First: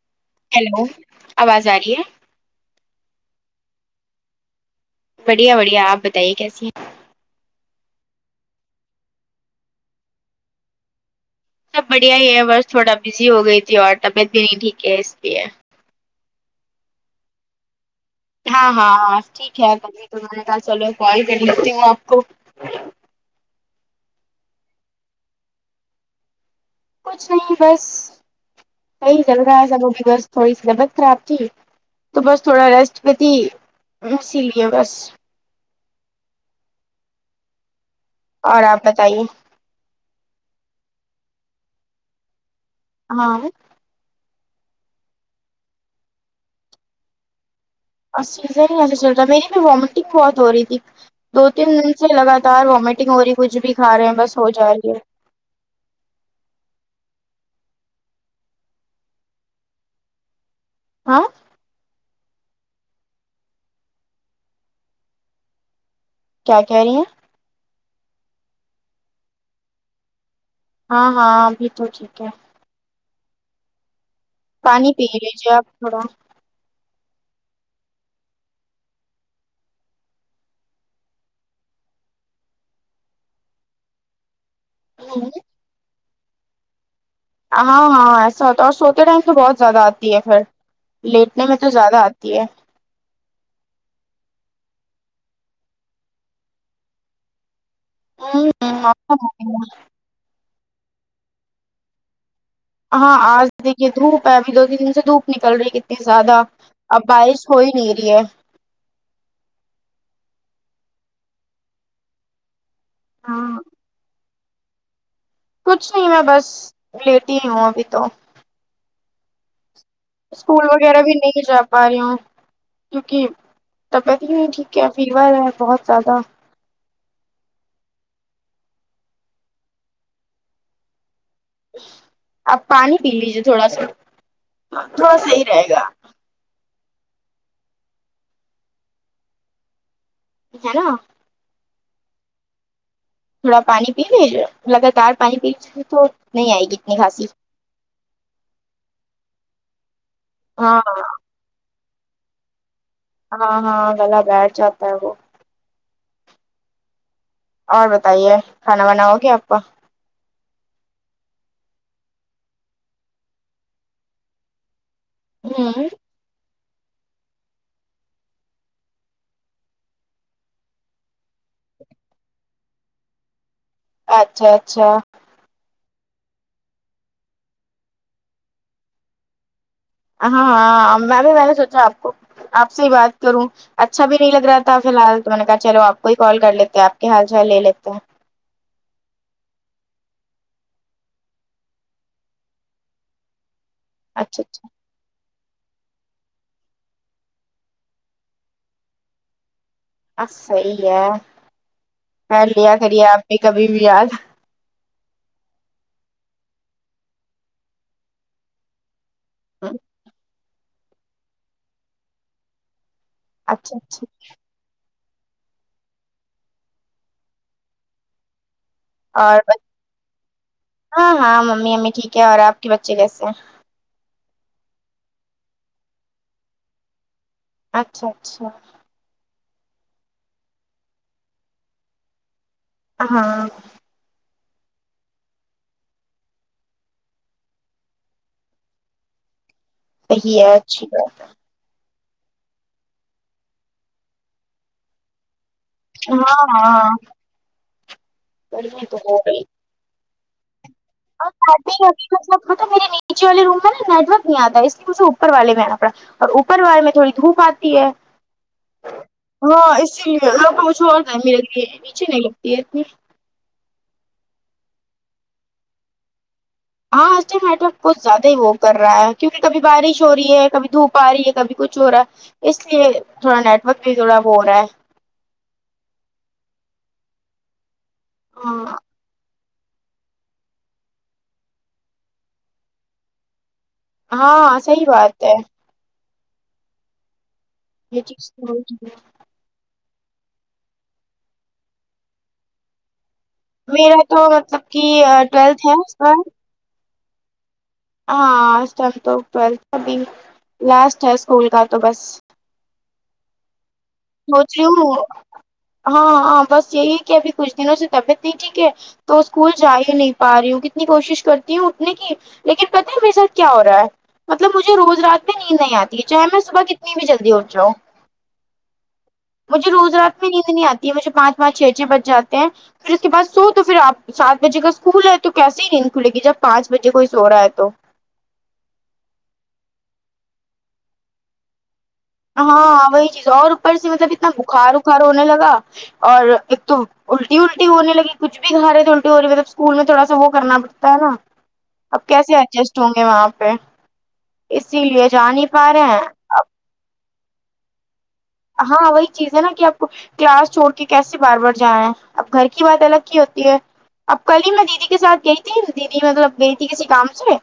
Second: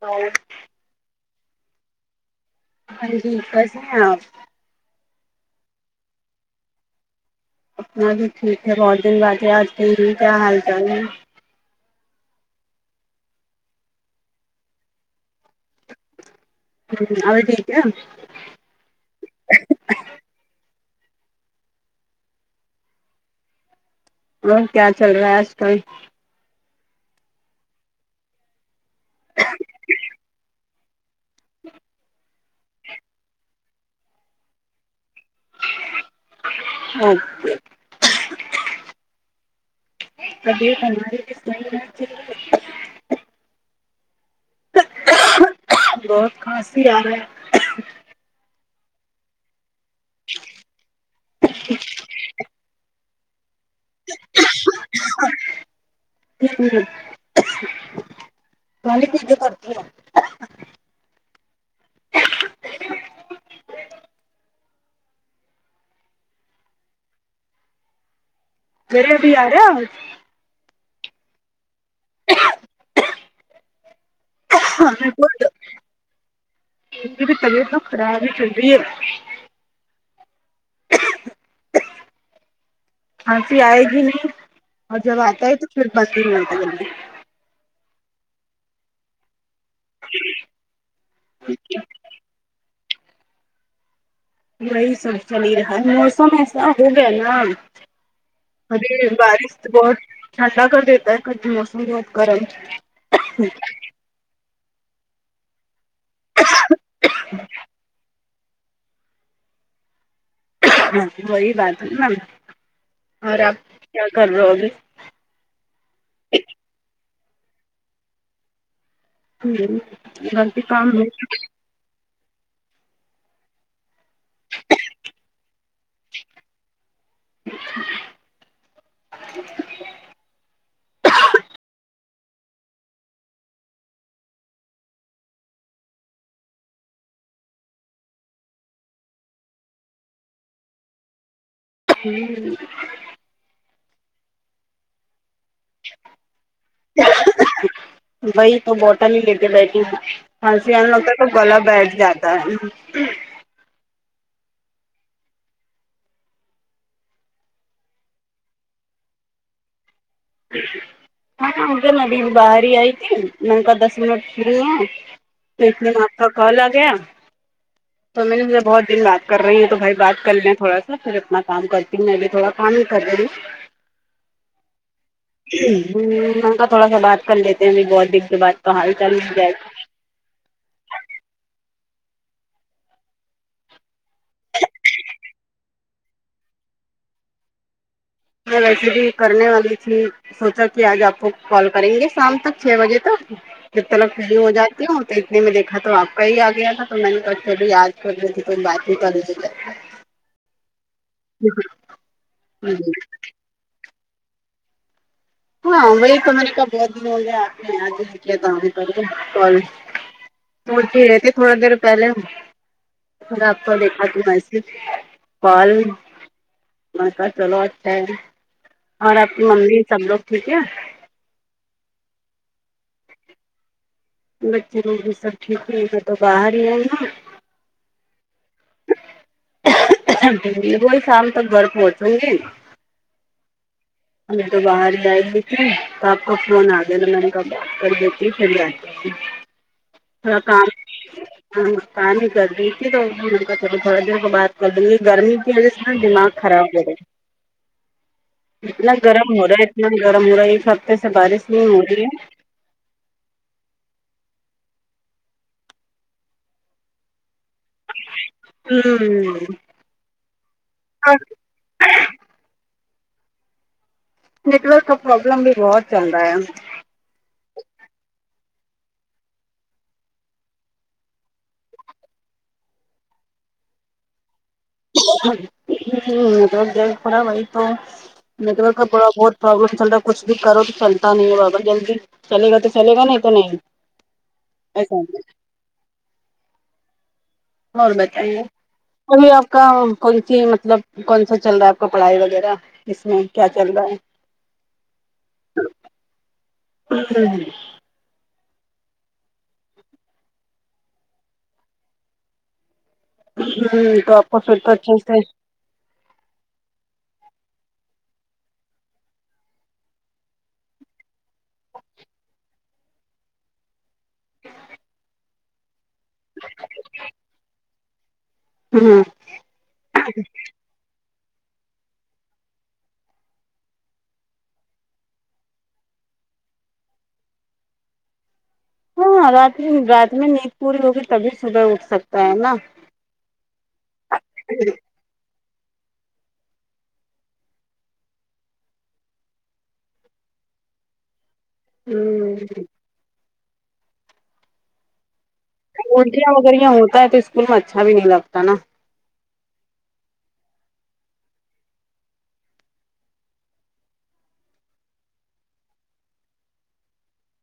تو ہیلو آواز آ رہی ہے ہاں جی بس ہے آپ بڑھیا بڑھیا آپ بتائیے کیسی ہیں اپنا بھی ٹھیک ہے بہت دن بعد رات رہی ہے کیا حال چال ہے سب بڑھیا ہی ہے بس تھوڑا بزی ہو گئی تھی اور طبیعت بھی نہیں ٹھیک ہے اس لیے ہوں اور ٹھیک ہے ہاں ہاں ٹھیک ہے تبھی تو میں نے کہ چلو کال کر لیتی ہوں آپ کو اور کیا چل رہا ہے آج کل کچھ نہیں بس صحیح چل رہا ہے سبوں کی بس تھوڑی سی طبعت خراب تھی تو بس تھوڑا ریسٹ پتی اسی لیے بس اچھا اور آپ بتائیے ابھی الماری کسی میں میل کے کا روں ہاں بہت خاصی آ رہا ہے ا چیزیں نہیں چل رہ میری بہت ہو رہی تھی دو تین دن سے لگاتار وامٹنگ ہو رہی تھی کچھ بھی کھا رہے ہیں بس ہو جا رہی ہے ہاں کیا کاروں پانی کے بوٹ پورا ہاں کیا کہہ رہی ہیں میرے بھی آ رہا ہے آج ہاں ہاں ابھی تو ٹھیک ہے پانی پی لیجیے آپ تھوڑا میری طبیعت تو خراب ہی چل رہی ہے کھانسی آئے گی نہیں اور جب آتا ہے تو پھر ب ہوتا جلدی ہاں ہاں ایسا ہو تو اور سوتے ٹائم تو بہت زیادہ آتی ہے پھر لیٹنے میں تو زیادہ آتی ہے وہی سب چل رہا ہے موسم ایسا ہو گیا نا ارے بارش بہت ٹھڈا کر دیتا ہے ک موسم بہت گرم ہاں آج دیکھیے دھوپ ہے ابھی دو تین دن سے دھوپ نکل رہی ہے کت ا زیادہ اب بارش ہوئی نہیں رہی ہے ہاں وہی بات ہے نا اور آپ ہاں کیا کر رہے ہوگے کچھ نہیں میں بس لیٹی ہوں ابھی تو ہمم اسکول وغیرہ بھی نہیں جا بیاریوں کیونکہ طبیعت ہی ہے ٹھیک ہے فیور ہے بہت زیادہ آپ پانی پی لیجیے تھوڑا سا تھوڑا صحیح رہے گا ہے نا ہوں تھوڑا پانی پی لی جے لگاتار پانی پی لی تو نہیں آئے گی اتنی کھانسی وہی تو بوٹل ہی لیکے بیٹھی ہو کھانسی ہاں آنا لگتا تو گلا بیٹھ جاتا ہے ہاں ہاں گلہ بیٹھ جاتا ہے وہ اور بتائیے کھانا وانا ہو گیا آپ کا کھانا ہو گیا میں ابھی باری آئیتی میں نے کا دس منٹ فری ہوں تو اس ہوں میں آپ کا کال آ گیا تو میں نے مجھے بہت دن بات کر رہی ہیں تو بھائی بات کر لیں تھوڑا سا پھر اپنا کام کرتی ہوں ابھی تھوڑا کام ہی کر رہی ہوں اچھا اچھا ہمم می نے تھوڑا سا بات کر لیتے ہیں ا بہت دن سے بات تو حال چال مل جائے ہاں ہاں میں بھی میں نے سوچا آپ کو آپ سے ہی بات کروں اچھا بھی نہیں لگ رہا تھا فی الحال تو میں نے کہا چلو آپ کو ہی کال کر لیتے ہیں آپ کے حال چال لے لیتے ہیں میں ویسے بھی کرنے والی تھی سوچا کہ آج آپ کو کال کریں گے شام تک چھ بجے تک جب تلک فری اچھا ہو جائے اچھا تو اتنے میں دیکھا تو آپ کا ہی آ گیا تھا تو میں نےو یاد کر دی تے تو بات ہی کر ا صحی ہے خیال لیا جی کریے آپ بھی کبھی بھی یاد ہاں وہی تو مہینے کہا بہت دن ہو گیا آپ نے آج ہی دیا تھا ہم کر کال توٹتی رہتی تھوڑا دیر پہلے پھر آپ کو اچھا دیکھا اچھا تھا وس کال کا چلو اچھا ہے اور آپ کی ممی سب لوگ ٹھیک ہے ہاں ہاں ممی امی ٹھیک ہے اور آپ کے بچے کیسے ہیں بچے لوگ بھی سب ٹھیک ہے میں تو باہر ہی آئی نا اچھا اچھا وہی شام تک گھر پہنچوں گی ہاں می تو باہر ہی آی ہویی تھی تو آپ کو فون آ گیا نا میں نے کہاکر دیتی پھر رہی صحیح ہے اچھی بات ہے پانی کر دیی تھی تو ہم تھوڑا دیر کو بات کر دیں گے گرمی وجہ سے ہے۔ دماغ ہاں خراب ہو ہاں رہا گرمی اتنا تو گرم رہی ہو رہا ہے گرم رہا یہ سب اور [unintelligible] میرے نیچے والے روم میں نا نیٹ ورک نہیں آتا اس لیے مھے اوپر والے بھی آنا پڑا اور اوپر والے میں تھوڑی دھوپ آتی ہاں اسلئے ہاں اسی لوگ کو ہے ہوں [unintelligible] کوچ نہیں یہ نیٹ ورک کا پروابلم بھی بہت چل رہا ہے ہاں آج تو نیٹ ورک بہت زیادہ ہی وہ کر رہا ہے کیونکہ کبھی بارش ہو رہی ہے کبھی دھوپ آ رہی ہے کبھی کچھ ہو رہا ہے اس لیے تھوڑا نیٹورک بھی تھوڑا ہو رہا ہے نیٹورک ج پڑا بائی تو نیٹورک ہاں کا تھڑا بہت پرابلم چل رہا کچھ بھی کرو تو چلتا نہیں ہے بابا جلدی چلے گا تو چلے گا نہیں تو نہیں ہاں صحی بات ہے اور یہ چیز بتائیے تو ہوتی ہے۔ ابھی آپ کا کون سی مطلب کون سا چل رہا ہے آپ کا پڑھائی وغیرہ اس میں کیا چل رہا میرا تو مطلب کہ ٹویلتھ ہے س ہوں ہوں [unintelligible] ہاں لاسٹ ہے اسکول کا تو بس ج تو آپ کو پھر سوچ رہی تو ہوں اچھے سے ہاں ہاں بس یہی کہ ابھی کچھ دنوں سے طبیعت نہیں ٹھیک ہے تو اسکول جا ہی نہیں پا رہی ہوں کتنی کوشش کرتی ہوں اٹھنے کی لیکن پتا ہے میرے ساتھ کیا ہو رہا ہے مطلب مجھے روز رات میںہ نیند نہیں آتی ہے چاہے میں صبح کتنی بھی جلدی اٹھ جاؤں ہوں مجھے روز رات میں نیند نہیں آتی ہے مجھے پانچ پانچ چھ چھ بچ جاتے ہیں پھر اس کے بعد سو تو پھر آپ سات بجے کا اسکول ہے تو کیسے ہی نیند کھلے گی جب پانچ بجے کوئی سو رہا ہے تو ہاںاں رات رات میں نیند پوری ہوگی تبھی صبح اٹھ سکتے ہاںاں وہی چیز اور اوپر سے مطلب اتنا بخار وخار ہونے لگا اور ایک تو الٹی الٹی ہونے لگی کچھ بھی گا رہے تو الٹی ہو رہی مطلب اسکول میں تھوڑا سا وہ کرنا پڑتا ہے نا اب کیسے ہ ایڈجسٹ ہوں گے وہاں پہ اسی لیے جانی الٹیاں وغیر یہ ہوتا ہے تو اسکول میں اچھا بھی نہیں لگتا نا ہاں وہی چیز ہے نا کہ آپ کو کلاس چھوڑ کے کیسے بار بار جانا رہا ہیں اب گھر کی بات الگ کی ہوتی ہے اب کل ہی میں دیدی کے ساتھ گئی تھی دیدی مطلب گئی تھی کسی کام سے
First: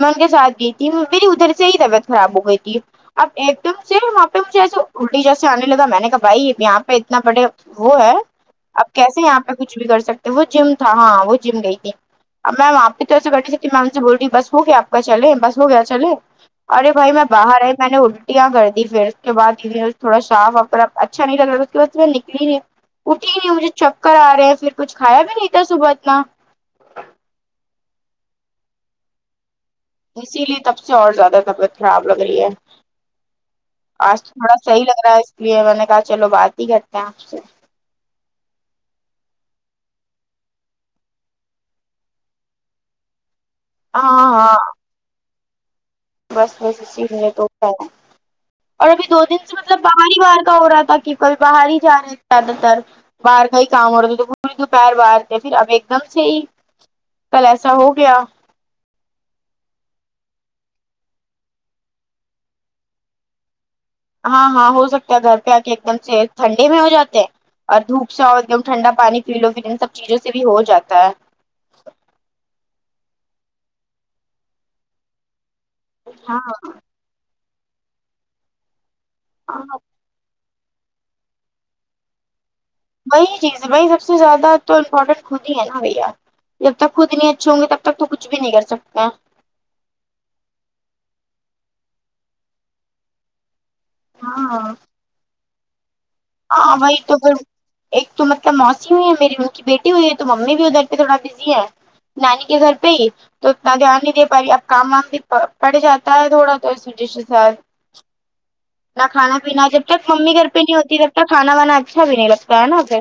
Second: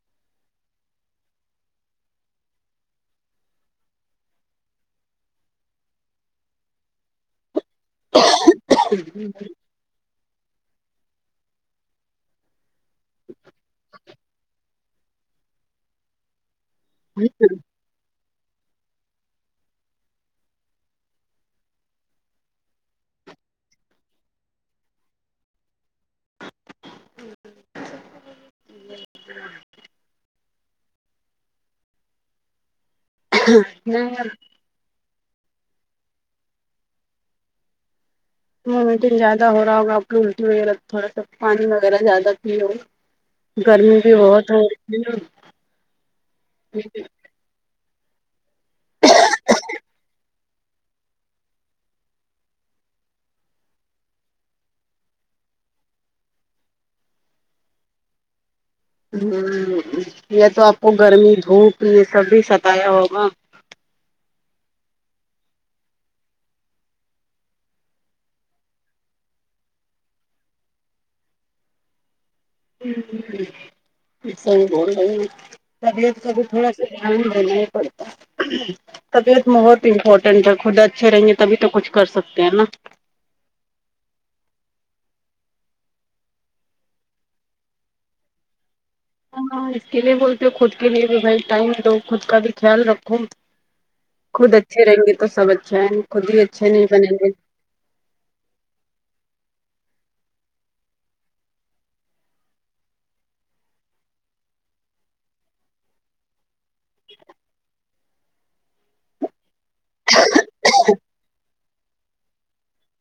میں ان کے ساتھ گئی تھی میری ادھر سے ہی طبیعت خراب ہو گئی تھی اب ایک دم سے وہاں پہ مجھے ایسے جیسے آنے لگا میں نے کہا بھائی ا یہاں پہ اتنا بڑے وہ ہے اب کیسے یہاں پہ کچھ بھی کر سکتے وہ جم تھا ہاں وہ جم گئی تھی اب میم آپ کی طرف سے گاڑی چلتیھی میم سے بول رہی بس ہو گیا اپ کا چلے بس ہو گیا چلے ارے بھائی میں باہر آئی میں نے الٹیاں گردی پھر اس کے بعد تھوڑا صاف ا اچھا نہیں لگ رہا اس کے بعد میں نکلی نہیںی اٹھی نہیں مجھے چک کر آ رہے ہیں پھر کچھ کھایا بھی نہیں تھا صبح اتنا اسی لیے تب سے اور زیادہ طبیعت خراب لگ رہی ہے نہیں اب آج تھوڑا س صحیح لگ رہا ہے اس لیے میں نے کہا چلو بات ہی کرتے ہیں آپ سے ومیٹنگ زیادہ ہو رہا ہوگا آپ کی الٹی وغیرہ تھوڑا سا پانی وغیرہ زیادہ پی ہوگ گرمی بھی ہاں بہت ہاں ہو رہی ہے ن بس بس اسی م نے تو کیا اور ابھی دو دن سے مطلب بہار ہی باہر کا ہو رہا تھا کہ کل باہر ہی جا رہے تھے زیادہ تر باہر کا ہی کام ہو رہا تھا تو پوری دو پہیر باہر تھے پھر اب ایک دم سے ہی کل ایسا ہو گیا ہ یہ تو آپ کو گرمی دھوپ یہ سب بھی ستایا ہوگا ہاں ہاں ہو سکتا ہے گھر پہ کے ایک دم سے ٹھنڈی میں ہو جاتے اور دھوپ سا اور ایک دم ٹھنڈا پانی پی لو پ لو ان سب چیزوں سے بھی ہو جاتا ہے س بول رہی ہو تابیت کا ہاں بھی تھوڑا دھیان دینا ہی پڑھتا ہے تابیت بہت انپٹ نڈا خود اچھے رہیں گے تبھی تو کچھ کر سکتے ہیں ہے نا وہی چیز ہے وہی سب سے زیادہ تو امپورٹنٹ خود ہی ہے نا بھیا جب تک خود نہیں اچھے ہوں گے تب تک تو کچھ بھی نہیں کر سکتا ہ ہاں اس کے لیے بولتے ہو خود کے لیے بھی بھائی ٹائم دو خود کا بھی خیال رکھو خود ہاں اچھے رہیں گے تو سب اچھا ہے خود ہی اچھے ہاں نہیں وہی بنیں تو گے پھر ایک تو مطلب موسی ہوئی ہے میری ان کی بیٹی ہوئی ہے تو ممی بھی ادھر پہ تھوڑا بزی ہے نانی کے گھر پہ ہی تو اتنا دھیان نہیں دے پا رہی اب کام وام بھی پڑ جاتا ہے تھوڑا تو اس و ڈشے س نہ کھانا پینا جب تک ممی گھر پہ نہیں ہوتی تب تک کھانا وانا اچھا بھی نہیں لگتا ہے نا پھر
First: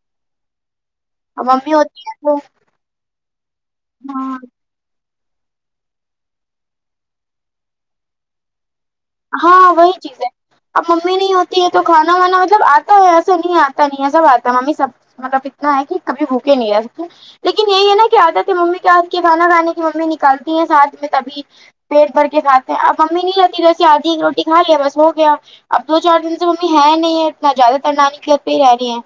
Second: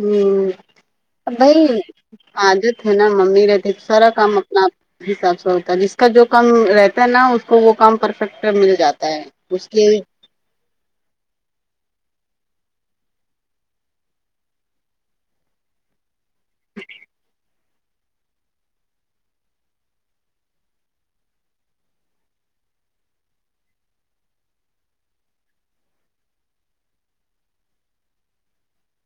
ہم اب بھائی ممی ہوتی ہے تو آج نا ممی رہتی سارا کام ہاں اپنا حساب سے ہوتا ہے جس کا جو کام رہتا ہے نا اس کو وہ کام پرفیکٹ مل جاتا ہے ہاں اس کے وہی چیز ہے اب ممی نہیں ہوتی ہے تو کھانا وانا مطلب آتا ہے ایسا نہیں آتا نہیں ہے سب آتا ہے ممی سب مطلب اتنا ہے کہ کبھی بھوکے نہیں ہے لیکن یہی ہے نا کہ عادت ہے ممی کے ہاتھ کی کھانا کھانے کی ممی نکالتی ہیں ساتھ میں تبھی پیٹ بھر کے کھاتے ہیں اب امی نہیں رہتی جیسیے آدھی ایک روٹی کھا لیا بس ہو گیا اب دو چار دن سے ممی ہے نہیں ہے اتنا زیادہ ترنانی گھر پہ ہی رہ رہی ہے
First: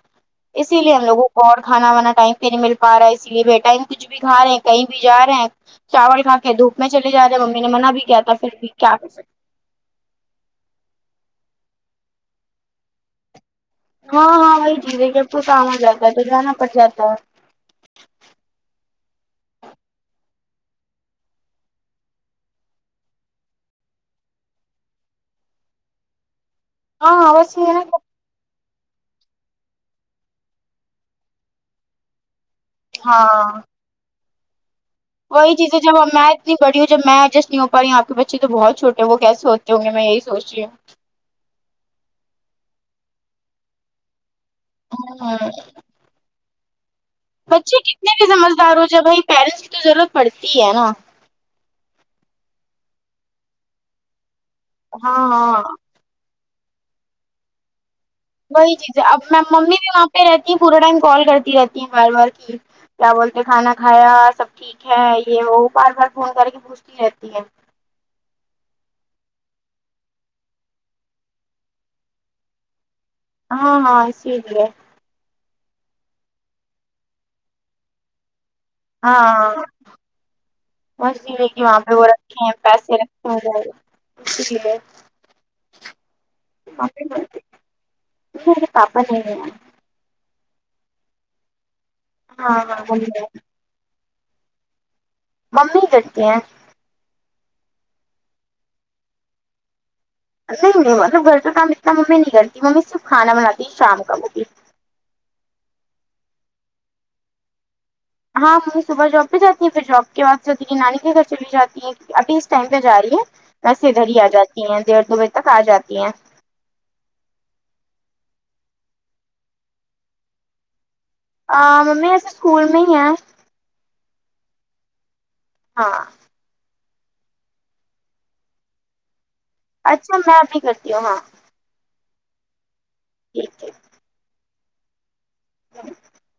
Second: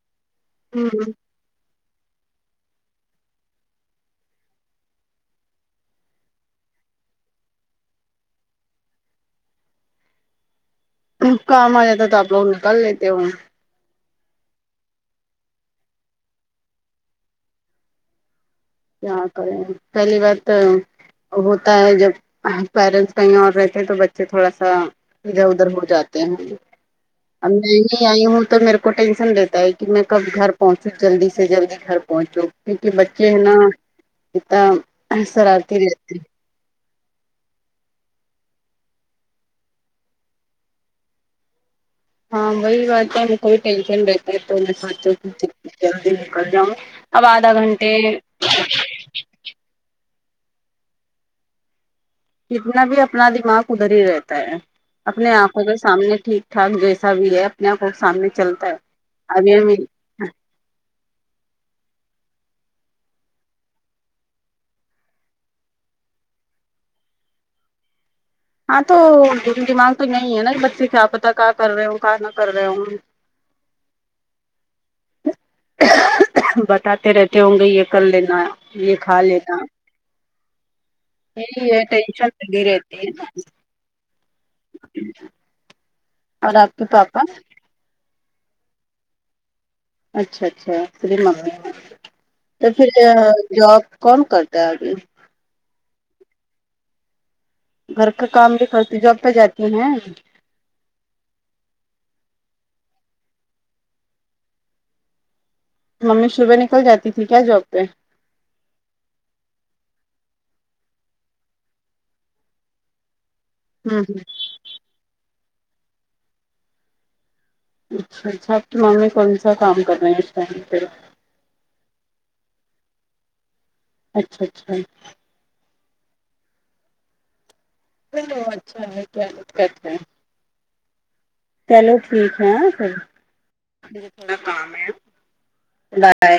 اسی لیے ہم لوگوں کو اور کھانا وانا ٹائم پہ نہیں مل پا رہا ہے اسی لیے بٹائم کچھ بھی کھا رہے ہیں کہیں بھی جا رہے ہیں چاول کھا کے دھوپ میں چلے جاتے ممی نے منع بھی کیا تھا پھر بھی کیا کر سکتے کام آ جاتا ہے تو آپ لوگ نکال لیتے ہو ہاں ہاں وہی جھیزے جب کو کام ہو جاتا ہے تو جانا پڑ جاتا کیا کریں پہلی بات ہوتا ہے جب پیرنٹس کہیں اور رہتے ہیں تو بچے تھوڑا سا ادھر ادھر ہو جاتے ہیں ہاں ہاں اب بس یہ نا نہیں آئی ہوں تو میرے کو ٹینشن رہتا ہے کہ میں کب گھر پہنچوں جلدی سے جلدی گھر پہنچوں کیونکہ بچے ہے نا ہاں اتا وہی چیزیں جب وہ میں اتنی بڑی ہو جب میں ایڈجس نہیں ہو پائی آپ کے بچے تو بہت چھوٹے وہ کیسے ہوتے ہوں گے میں یہی سوچ رہی ہوں ہاں وہی بات ہے ہم کو بھی ٹینشن رہتا ہے تو میں چاہتی ہوں کہ جلدی نکل جاؤں اب آدھا بچے گھنٹے کتنے بھی سمجھدار ہو جب بھائی پیرنٹس کی تو ضرورت پڑتی ہے نا جتنا بھی اپنا دماغ ادھر ہی رہتا ہے ہاں اپنی ہاں آنکھوں کے سامنے ٹھیک ٹانگ جیسا بھی ہے اپنے آپ کو سامنے وہی چیز ہے اب میں ابھی ہم ممی بھی وہاں پہ رہتی ہے پورا ٹائم کال کرتی رہتی ہے بار بار کہ کیا بولتے کھانا کھایا سب ٹھیک ہے یہ وہ بار بار فون کر کے پوچھتی رہتی ہے ہاں تو دل دماغ تو یہی ہے نا کہ بچے کیا پتا کیا کر رہے ہو کیا نہ کر رہے ہو ہاں ہاں س ی لی ہے خو خو بتاتے رہتے ہوں گے یہ کر لینا یہ کھا لینا ہے کہ یہی وہاں پہ وہ ٹینشن رکھے ہیں لگی پیسے رہتی رکھے ہے ہو کچھ اسی لیے اور آپ کے پاپا نہیں پاپا نہیں ہے اچھا اچھا پری مم ہاں تو ہاں پھر ممی ہے جاب کون کرتا ہے ابھی ممی کرتی ہیں گھر کا کام بھی کرتی جاب پہ جاتی ہیں نہیں نہیں مطلب گھر کا کام اتنا ممی نہیں کرتی ممی صرف کھانا بناتی شام کا وہ بھی ممی صبح نکل جاتی تھی کیا جاب پہ ہاں ممی صبح جاب پہ جاتی ہیں پھر جاب کے بعد میری نانی کے گھر چلی جاتی ہیں ابھی اس ٹائم پہ جا رہی ہے ایسے ہوں ادھر ہی ہ آ جاتی ہیں ڈیڑھ دو بجے تک آ جاتی ہیں اچھا اچھا ممی نے کون سا کام کرنا ہے اس ٹائم پہ ہ ممی اس سکول میں ہی ہیں اچھا اچھا ہاں چلو اچھا ہے کیا دقت ہے اچھا میں بھی کرتی ہوں ہاں چلو ٹھیک ہے ٹھیک ٹھیک بائے